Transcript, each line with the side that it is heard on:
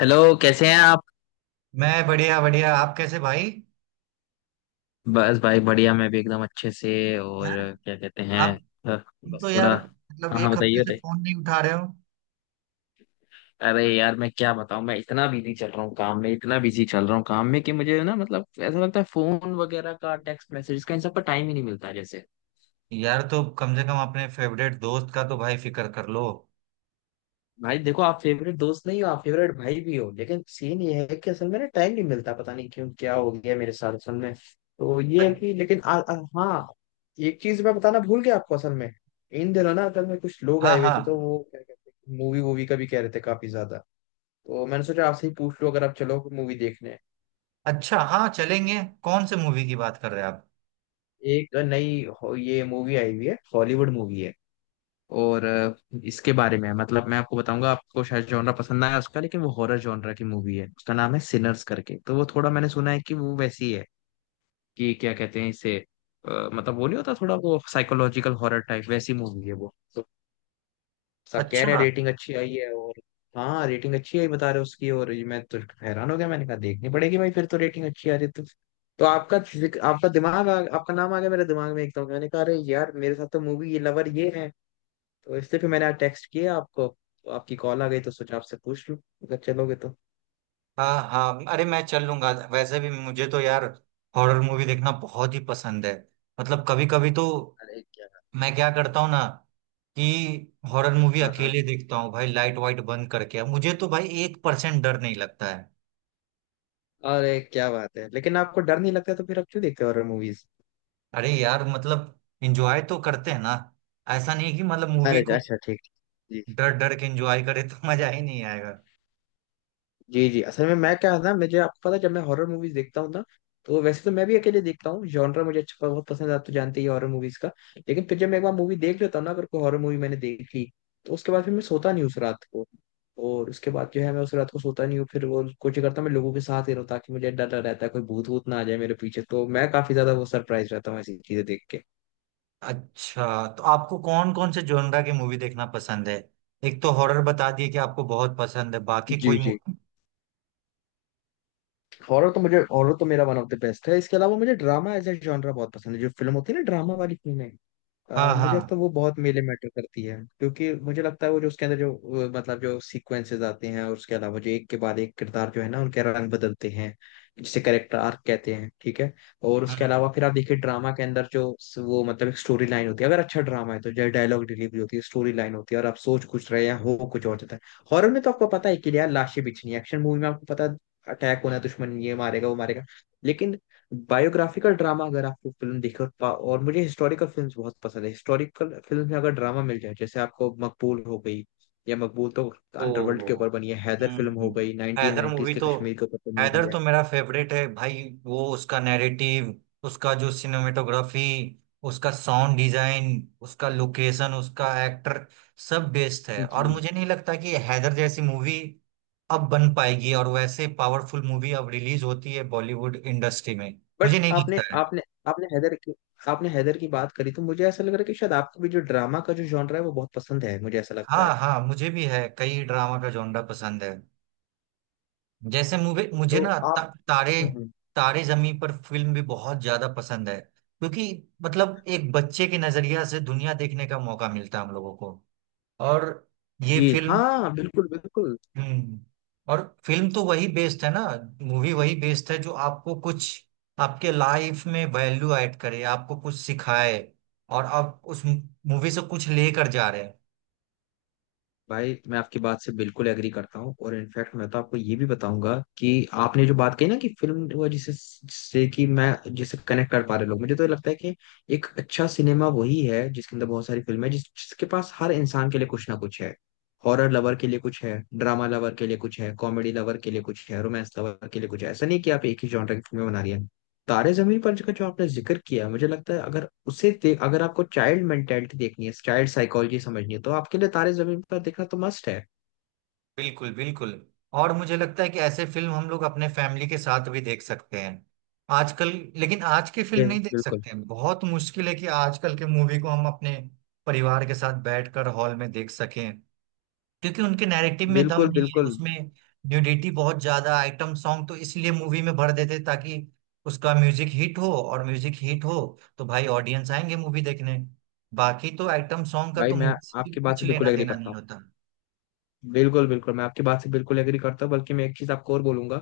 left: Hello. कैसे हैं आप?
right: मैं बढ़िया बढ़िया। आप कैसे भाई?
left: बस भाई बढ़िया। मैं भी एकदम अच्छे से। और
right: यार
left: क्या कहते हैं?
right: आप।
left: अ,
right: तुम तो
left: बस
right: यार
left: थोड़ा।
right: मतलब
left: हाँ हाँ,
right: एक
left: बताइए
right: हफ्ते से
left: बताइए।
right: फोन नहीं उठा रहे हो।
left: अरे यार, मैं क्या बताऊं। मैं इतना बिजी चल रहा हूँ काम में, इतना बिजी चल रहा हूँ काम में कि मुझे ना मतलब ऐसा लगता है फोन वगैरह का, टेक्स्ट मैसेज का, इन सब का टाइम ही नहीं मिलता जैसे।
right: यार तो कम से कम अपने फेवरेट दोस्त का तो भाई फिक्र कर लो।
left: भाई देखो, आप फेवरेट दोस्त नहीं हो, आप फेवरेट भाई भी हो, लेकिन सीन ये है कि असल में ना टाइम नहीं मिलता, पता नहीं क्यों, क्या हो गया मेरे साथ, असल में तो ये है
right: अ-
left: कि लेकिन आ, आ, हाँ। एक चीज मैं बताना भूल गया आपको असल में। इन दिनों ना असल में कुछ लोग
right: हाँ
left: आए हुए थे, तो
right: हाँ।
left: वो क्या कहते हैं, मूवी वूवी का भी कह रहे थे काफी ज्यादा। तो मैंने सोचा आपसे ही पूछ लो, अगर आप चलो मूवी देखने।
right: अच्छा हाँ, चलेंगे। कौन से मूवी की बात कर रहे हैं आप?
left: एक नई ये मूवी आई हुई है, हॉलीवुड मूवी है, और इसके बारे में है। मतलब मैं आपको बताऊंगा, आपको शायद जॉनरा पसंद ना आया उसका, लेकिन वो हॉरर जॉनरा की मूवी है। उसका नाम है सिनर्स करके। तो वो थोड़ा मैंने सुना है कि वो वैसी है कि क्या कहते हैं इसे, मतलब वो नहीं होता थोड़ा वो साइकोलॉजिकल हॉरर टाइप, वैसी मूवी है वो तो। सब कह रहे हैं
right: अच्छा।
left: रेटिंग अच्छी आई है, और हाँ, रेटिंग अच्छी आई बता रहे हो उसकी, और ये मैं तो हैरान हो गया, मैंने कहा देखनी पड़ेगी भाई, फिर तो रेटिंग अच्छी आ रही है तो। तो आपका दिमाग, आपका नाम आ गया मेरे दिमाग में एकदम। मैंने कहा अरे यार, मेरे साथ तो मूवी ये लवर ये है। तो इसलिए फिर मैंने टेक्स्ट किया आपको। आपकी कॉल आ गई तो सोचा आपसे पूछ लूं, अगर चलोगे तो।
right: हाँ हाँ, अरे मैं चल लूंगा। वैसे भी मुझे तो यार हॉरर मूवी देखना बहुत ही पसंद है। मतलब कभी कभी तो
left: अरे क्या बात।
right: मैं क्या करता हूँ ना कि हॉरर मूवी
left: हाँ हाँ।
right: अकेले देखता हूँ भाई। लाइट वाइट बंद करके मुझे तो भाई 1% डर नहीं लगता।
left: अरे क्या बात है, लेकिन आपको डर नहीं लगता तो फिर आप क्यों देखते हो हॉरर मूवीज?
right: अरे यार मतलब एंजॉय तो करते हैं ना। ऐसा नहीं कि मतलब मूवी
left: अरे
right: को
left: अच्छा, ठीक ठीक। जी।
right: डर डर के एंजॉय करे तो मजा ही नहीं आएगा।
left: जी जी, असल में मैं क्या है ना, मुझे आपको पता है, जब मैं हॉरर मूवीज देखता हूँ ना, तो वैसे तो मैं भी अकेले देखता हूँ, जॉनर मुझे अच्छा बहुत पसंद है, आप तो जानते ही हॉरर मूवीज का। लेकिन फिर जब मैं एक बार मूवी देख लेता हूँ ना, अगर कोई हॉरर मूवी मैंने देख ली, तो उसके बाद फिर मैं सोता नहीं उस रात को। और उसके बाद जो है मैं उस रात को सोता नहीं हूँ, फिर वो कोशिश करता हूँ मैं लोगों के साथ ही रहूँ, ताकि मुझे डर, डर रहता है कोई भूत भूत ना आ जाए मेरे पीछे, तो मैं काफी ज्यादा वो सरप्राइज रहता हूँ ऐसी चीजें देख के।
right: अच्छा, तो आपको कौन कौन से जोनरा की मूवी देखना पसंद है? एक तो हॉरर बता दिए कि आपको बहुत पसंद है, बाकी
left: जी
right: कोई
left: जी।
right: मूवी?
left: हॉरर तो, मुझे हॉरर तो मेरा वन ऑफ द बेस्ट है। इसके अलावा मुझे ड्रामा एज ए जॉनरा बहुत पसंद है, जो फिल्म होती है ना ड्रामा वाली फिल्में। मुझे लगता है
right: हाँ
left: वो बहुत मेले मैटर करती है, क्योंकि मुझे लगता है वो जो उसके अंदर जो, मतलब जो सीक्वेंसेस आते हैं, और उसके अलावा जो एक के बाद एक किरदार जो है ना उनके रंग बदलते हैं, जिसे कैरेक्टर आर्क कहते हैं, ठीक है। और उसके
right: हाँ।
left: अलावा फिर आप देखिए ड्रामा के अंदर जो वो मतलब एक स्टोरी लाइन होती है, अगर अच्छा ड्रामा है, तो जो डायलॉग डिलीवरी होती है, स्टोरी लाइन होती है, और आप सोच कुछ रहे हैं हो कुछ और जाता है। हॉरर में तो आपको पता है कि यार लाशें बिछनी है, एक्शन मूवी में आपको पता है अटैक होना है, दुश्मन ये मारेगा वो मारेगा। लेकिन बायोग्राफिकल ड्रामा अगर आपको फिल्म देखे और मुझे हिस्टोरिकल फिल्म्स बहुत पसंद है। हिस्टोरिकल फिल्म में अगर ड्रामा मिल जाए, जैसे आपको मकबूल हो गई, या मकबूल तो
right: ओ।
left: अंडरवर्ल्ड के ऊपर बनी है। हैदर
right: हम्म
left: फिल्म हो
right: हम्म।
left: गई
right: हैदर
left: 1990s
right: मूवी
left: के
right: तो।
left: कश्मीर के ऊपर बनी हुई
right: हैदर
left: है।
right: तो मेरा फेवरेट है भाई। वो उसका नैरेटिव, उसका जो सिनेमेटोग्राफी, उसका साउंड डिजाइन, उसका लोकेशन, उसका एक्टर, सब बेस्ट है। और
left: जी।
right: मुझे नहीं लगता कि हैदर जैसी मूवी अब बन पाएगी। और वैसे पावरफुल मूवी अब रिलीज होती है बॉलीवुड इंडस्ट्री में।
left: बट
right: मुझे नहीं
left: आपने
right: लगता है।
left: आपने आपने हैदर की आपने हैदर की बात करी तो मुझे ऐसा लग रहा है कि शायद आपको भी जो ड्रामा का जो जॉनर है वो बहुत पसंद है, मुझे ऐसा लगता है।
right: हाँ हाँ, मुझे भी है। कई ड्रामा का जॉनरा पसंद है। जैसे मुझे मुझे
left: तो
right: ना, ता,
left: आप,
right: तारे
left: हम्म,
right: तारे जमीन पर फिल्म भी बहुत ज्यादा पसंद है। क्योंकि मतलब एक बच्चे के नजरिया से दुनिया देखने का मौका मिलता है हम लोगों को। और ये
left: जी
right: फिल्म।
left: हाँ, बिल्कुल बिल्कुल।
right: हम्म। और फिल्म तो वही बेस्ड है ना। मूवी वही बेस्ड है जो आपको कुछ आपके लाइफ में वैल्यू ऐड करे, आपको कुछ सिखाए, और आप उस मूवी से कुछ लेकर जा रहे हैं।
left: भाई मैं आपकी बात से बिल्कुल एग्री करता हूँ, और इनफैक्ट मैं तो आपको ये भी बताऊंगा कि आपने जो बात कही ना कि फिल्म वो जिसे जिससे कि मैं जिसे कनेक्ट कर पा रहे लोग, मुझे तो लगता है कि एक अच्छा सिनेमा वही है जिसके अंदर बहुत सारी फिल्म है, जिसके पास हर इंसान के लिए कुछ ना कुछ है। हॉरर लवर के लिए कुछ है, ड्रामा लवर के लिए कुछ है, कॉमेडी लवर के लिए कुछ है, रोमांस लवर के लिए कुछ है, ऐसा नहीं कि आप एक ही जॉनर की फिल्में बना रही है। तारे जमीन पर का जो आपने जिक्र किया, मुझे लगता है अगर उसे देख, अगर आपको चाइल्ड मेंटेलिटी देखनी है, चाइल्ड साइकोलॉजी समझनी है, तो आपके लिए तारे जमीन पर देखना तो मस्ट है।
right: बिल्कुल बिल्कुल। और मुझे लगता है कि ऐसे फिल्म हम लोग अपने फैमिली के साथ भी देख सकते हैं आजकल। लेकिन आज की फिल्म नहीं देख
left: बिल्कुल
right: सकते हैं। बहुत मुश्किल है कि आजकल के मूवी को हम अपने परिवार के साथ बैठकर हॉल में देख सकें। क्योंकि उनके नैरेटिव में दम
left: बिल्कुल
right: नहीं है।
left: बिल्कुल,
right: उसमें न्यूडिटी बहुत ज्यादा, आइटम सॉन्ग तो इसलिए मूवी में भर देते ताकि उसका म्यूजिक हिट हो। और म्यूजिक हिट हो तो भाई ऑडियंस आएंगे मूवी देखने। बाकी तो आइटम सॉन्ग का
left: भाई
right: तो
left: मैं
right: मूवी से
left: आपकी बात
right: कुछ
left: से बिल्कुल
right: लेना
left: एग्री
right: देना
left: करता
right: नहीं
left: हूँ।
right: होता।
left: बिल्कुल बिल्कुल, मैं आपकी बात से बिल्कुल एग्री करता हूँ, बल्कि मैं एक चीज आपको और बोलूंगा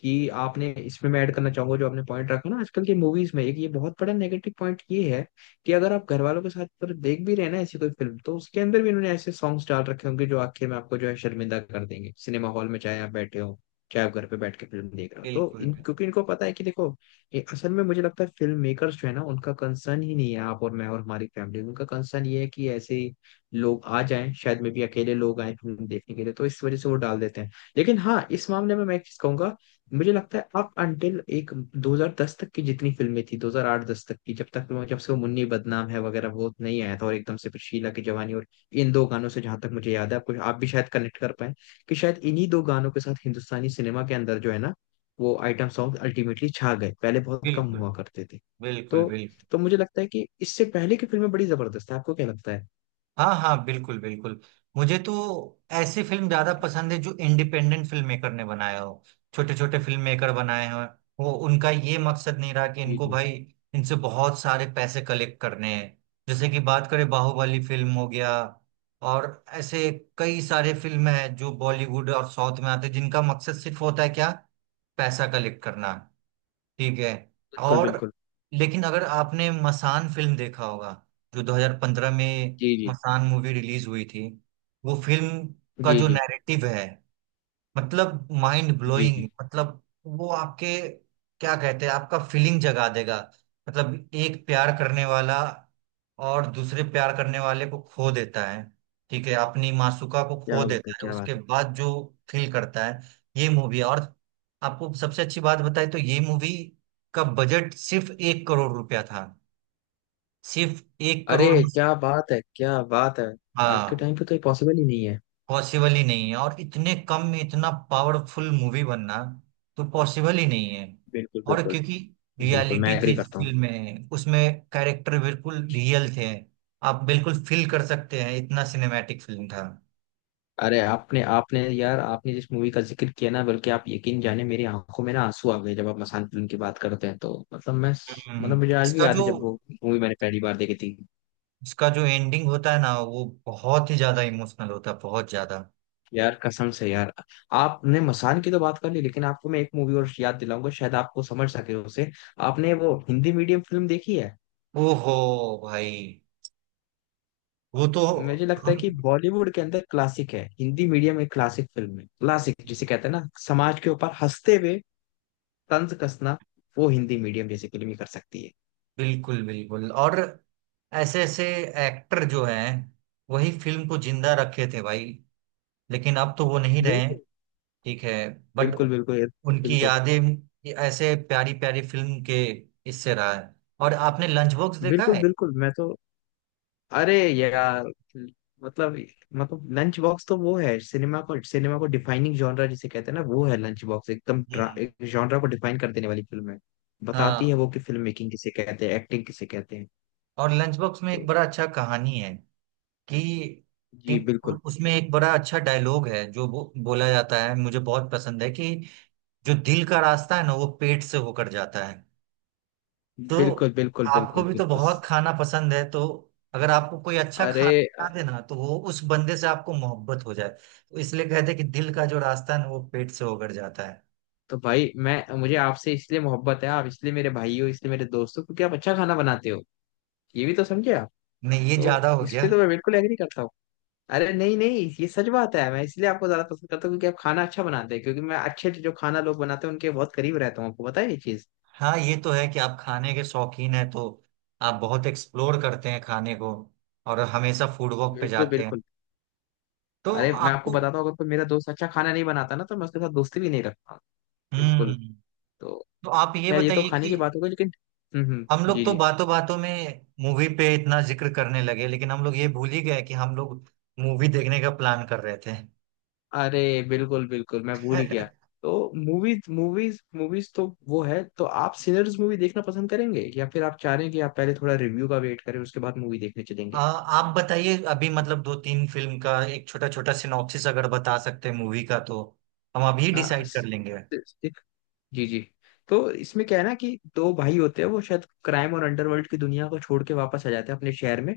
left: कि आपने इसमें मैं ऐड करना चाहूंगा, जो आपने पॉइंट रखा ना, आजकल की मूवीज में एक ये बहुत बड़ा नेगेटिव पॉइंट ये है कि अगर आप घर वालों के साथ पर देख भी रहे हैं ना ऐसी कोई फिल्म, तो उसके अंदर भी उन्होंने ऐसे सॉन्ग्स डाल रखे होंगे जो आखिर में आपको जो है शर्मिंदा कर देंगे, सिनेमा हॉल में चाहे आप बैठे हो, चाहे आप घर पे बैठ के फिल्म देख रहे हो, तो
right: बिल्कुल
left: इन क्योंकि इनको पता है कि देखो ये असल में मुझे लगता है फिल्म मेकर्स जो है ना, उनका कंसर्न ही नहीं है आप और मैं और हमारी फैमिली। उनका कंसर्न ये है कि ऐसे लोग आ जाएं, शायद में भी अकेले लोग आए फिल्म देखने के लिए, तो इस वजह से वो डाल देते हैं। लेकिन हाँ, इस मामले में मैं एक चीज कहूंगा। मुझे लगता है अप अंटिल एक 2010 तक की जितनी फिल्में थी, 2008-10 तक की, जब से वो मुन्नी बदनाम है वगैरह वो नहीं आया था, और एकदम से फिर शीला की जवानी, और इन दो गानों से जहां तक मुझे याद है आपको, आप भी शायद कनेक्ट कर पाए कि शायद इन्हीं दो गानों के साथ हिंदुस्तानी सिनेमा के अंदर जो है ना, वो आइटम सॉन्ग अल्टीमेटली छा गए, पहले बहुत कम
right: बिल्कुल
left: हुआ करते थे।
right: बिल्कुल
left: तो
right: बिल्कुल।
left: तो मुझे लगता है कि इससे पहले की फिल्में बड़ी जबरदस्त है, आपको क्या लगता है?
right: हाँ हाँ, बिल्कुल बिल्कुल। मुझे तो ऐसी फिल्म ज्यादा पसंद है जो इंडिपेंडेंट फिल्म मेकर ने बनाया हो। छोटे छोटे फिल्म मेकर बनाए हो। वो उनका ये मकसद नहीं रहा कि इनको
left: जी
right: भाई इनसे बहुत सारे पैसे कलेक्ट करने हैं। जैसे कि बात करें बाहुबली फिल्म हो गया। और ऐसे कई सारे फिल्म हैं जो बॉलीवुड और साउथ में आते हैं जिनका मकसद सिर्फ होता है क्या? पैसा कलेक्ट करना। ठीक है।
left: बिल्कुल
right: और
left: बिल्कुल।
right: लेकिन अगर आपने मसान फिल्म देखा होगा, जो 2015 में
left: जी जी
right: मसान मूवी रिलीज हुई थी। वो फिल्म का
left: जी।
right: जो
left: जी
right: नैरेटिव है, मतलब माइंड
left: जी जी।
right: ब्लोइंग। मतलब वो आपके, क्या कहते हैं, आपका फीलिंग जगा देगा। मतलब एक प्यार करने वाला और दूसरे प्यार करने वाले को खो देता है, ठीक है, अपनी मासूका को खो
left: क्या बात है,
right: देता है।
left: क्या बात
right: उसके
left: है।
right: बाद जो फील करता है ये मूवी। और आपको सबसे अच्छी बात बताए तो ये मूवी का बजट सिर्फ 1 करोड़ रुपया था। सिर्फ एक
left: अरे
right: करोड़
left: क्या बात है, क्या बात है। आज के
right: हाँ,
left: टाइम पे तो ये पॉसिबल ही नहीं है।
right: पॉसिबल ही नहीं है। और इतने कम में इतना पावरफुल मूवी बनना तो पॉसिबल ही नहीं है।
left: बिल्कुल
right: और
left: बिल्कुल।
right: क्योंकि
left: बिल्कुल,
right: रियलिटी
left: मैं
right: थी
left: एग्री
right: इस
left: करता हूँ।
right: फिल्म में, उसमें कैरेक्टर बिल्कुल रियल थे। आप बिल्कुल फील कर सकते हैं, इतना सिनेमैटिक फिल्म था।
left: अरे आपने आपने यार, आपने जिस मूवी का जिक्र किया ना, बल्कि आप यकीन जाने मेरी आंखों में ना आंसू आ गए, जब आप मसान फिल्म की बात करते हैं, तो मतलब मैं,
right: हम्म,
left: मतलब मुझे आज भी
right: इसका
left: याद है
right: जो
left: जब वो मूवी मैंने पहली बार देखी थी।
right: इसका जो एंडिंग होता है ना वो बहुत ही ज्यादा इमोशनल होता है, बहुत ज्यादा।
left: यार कसम से यार, आपने मसान की तो बात कर ली, लेकिन आपको मैं एक मूवी और याद दिलाऊंगा, शायद आपको समझ सके उसे। आपने वो हिंदी मीडियम फिल्म देखी है?
right: ओहो भाई, वो तो।
left: मुझे लगता है
right: हम,
left: कि बॉलीवुड के अंदर क्लासिक है, हिंदी मीडियम एक क्लासिक फिल्म है, क्लासिक जिसे कहते हैं ना, समाज के ऊपर हंसते हुए तंज कसना वो हिंदी मीडियम जैसी फिल्म ही कर सकती है।
right: बिल्कुल बिल्कुल। और ऐसे ऐसे एक्टर जो हैं वही फिल्म को जिंदा रखे थे भाई। लेकिन अब तो वो नहीं रहे हैं,
left: बिल्कुल
right: ठीक है, बट
left: बिल्कुल बिल्कुल।
right: उनकी
left: बिल्कुल
right: यादें ये ऐसे प्यारी प्यारी फिल्म के इससे रहा है। और आपने लंच बॉक्स देखा
left: बिल्कुल
right: है?
left: बिल्कुल। मैं तो अरे यार, मतलब मतलब लंच बॉक्स तो वो है, सिनेमा को डिफाइनिंग जॉनरा जिसे कहते हैं ना, वो है लंच बॉक्स।
right: हम्म।
left: एक जॉनरा को डिफाइन कर देने वाली फिल्म है। बताती है
right: हाँ,
left: वो कि फिल्म मेकिंग किसे कहते हैं, एक्टिंग किसे कहते हैं।
right: और लंच बॉक्स में एक
left: तो
right: बड़ा अच्छा कहानी है कि, कि
left: जी बिल्कुल
right: उसमें एक बड़ा अच्छा डायलॉग है जो बोला जाता है, मुझे बहुत पसंद है कि जो दिल का रास्ता है ना वो पेट से होकर जाता है। तो
left: बिल्कुल बिल्कुल।
right: आपको
left: बिल्कुल
right: भी तो
left: बिल्कुल।
right: बहुत खाना पसंद है। तो अगर आपको कोई अच्छा
left: अरे
right: खाना खिला
left: अ,
right: देना तो वो उस बंदे से आपको मोहब्बत हो जाए। तो इसलिए कहते हैं कि दिल का जो रास्ता है ना वो पेट से होकर जाता है।
left: तो भाई, मैं मुझे आपसे इसलिए मोहब्बत है, आप इसलिए मेरे भाई हो, इसलिए मेरे दोस्त हो, क्योंकि आप अच्छा खाना बनाते हो। ये भी तो समझे आप।
right: नहीं ये
left: तो
right: ज्यादा हो
left: इस
right: गया।
left: पे तो मैं बिल्कुल एग्री करता हूँ। अरे नहीं नहीं, ये सच बात है। मैं इसलिए आपको ज्यादा पसंद करता हूँ क्योंकि आप खाना अच्छा बनाते हैं, क्योंकि मैं अच्छे जो खाना लोग बनाते हैं उनके बहुत करीब रहता हूँ, आपको पता है ये चीज।
right: हाँ, ये तो है कि आप खाने के शौकीन हैं। तो आप बहुत एक्सप्लोर करते हैं खाने को। और हमेशा फूड वॉक पे
left: बिल्कुल
right: जाते हैं।
left: बिल्कुल।
right: तो
left: अरे मैं आपको
right: आपको।
left: बताता हूँ, अगर कोई मेरा दोस्त अच्छा खाना नहीं बनाता ना, तो मैं उसके साथ दोस्ती भी नहीं रखता। बिल्कुल।
right: हम्म।
left: तो
right: तो आप ये
left: खैर, ये तो
right: बताइए
left: खाने
right: कि
left: की बात हो गई लेकिन। हम्म।
right: हम लोग
left: जी
right: तो
left: जी।
right: बातों बातों में मूवी पे इतना जिक्र करने लगे लेकिन हम लोग ये भूल ही गए कि हम लोग मूवी देखने का प्लान कर रहे थे।
left: अरे बिल्कुल बिल्कुल, मैं भूल ही गया। तो मूवीज मूवीज मूवीज तो वो है, तो आप सिनर्स मूवी देखना पसंद करेंगे, या फिर आप चाह रहे हैं कि आप पहले थोड़ा रिव्यू का वेट करें उसके बाद मूवी देखने चलेंगे?
right: आप बताइए। अभी मतलब दो तीन फिल्म का एक छोटा छोटा सिनॉप्सिस अगर बता सकते हैं मूवी का तो हम अभी
left: आ,
right: डिसाइड कर
left: स-
right: लेंगे।
left: स- जी जी। तो इसमें क्या है ना कि दो भाई होते हैं, वो शायद क्राइम और अंडरवर्ल्ड की दुनिया को छोड़ के वापस आ जाते हैं अपने शहर में।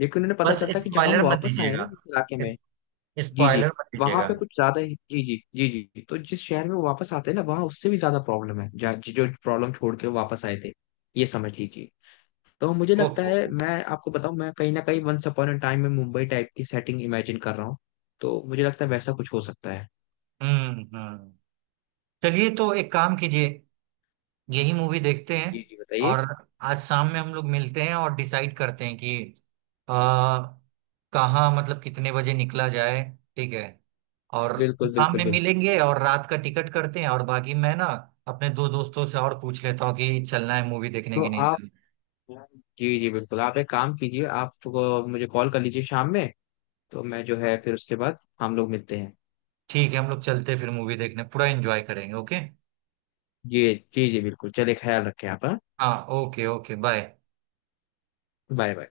left: लेकिन उन्हें पता
right: बस
left: चलता है कि जहां
right: स्पॉइलर
left: वो
right: मत
left: वापस आए हैं ना,
right: दीजिएगा।
left: जिस इलाके में जी जी,
right: स्पॉइलर मत
left: वहां
right: दीजिएगा।
left: पे कुछ ज्यादा ही। जी जी जी। जी, तो जिस शहर में वो वापस आते हैं ना, वहां उससे भी ज्यादा प्रॉब्लम है, जो प्रॉब्लम छोड़ के वो वापस आए थे, ये समझ लीजिए। तो मुझे लगता
right: ओहो।
left: है मैं आपको बताऊं, मैं कहीं ना कहीं वंस अपॉन अ टाइम में मुंबई टाइप की सेटिंग इमेजिन कर रहा हूँ। तो मुझे लगता है वैसा कुछ हो सकता है।
right: हम्म। चलिए तो एक काम कीजिए, यही मूवी देखते हैं।
left: जी जी, बताइए।
right: और आज शाम में हम लोग मिलते हैं और डिसाइड करते हैं कि आ, कहाँ मतलब कितने बजे निकला जाए। ठीक है। और
left: बिल्कुल
right: शाम
left: बिल्कुल
right: में
left: बिल्कुल।
right: मिलेंगे और रात का टिकट करते हैं। और बाकी मैं ना अपने दो दोस्तों से और पूछ लेता हूँ कि चलना है मूवी देखने
left: तो
right: की नहीं
left: आप,
right: चलना।
left: जी जी बिल्कुल, आप एक काम कीजिए, आप तो मुझे कॉल कर लीजिए शाम में। तो मैं जो है फिर उसके बाद हम लोग मिलते हैं।
right: ठीक है, हम लोग चलते हैं फिर मूवी देखने। पूरा एंजॉय करेंगे। ओके।
left: जी जी जी बिल्कुल, चलिए, ख्याल रखें आप, हाँ?
right: हाँ okay okay bye.
left: Bye bye.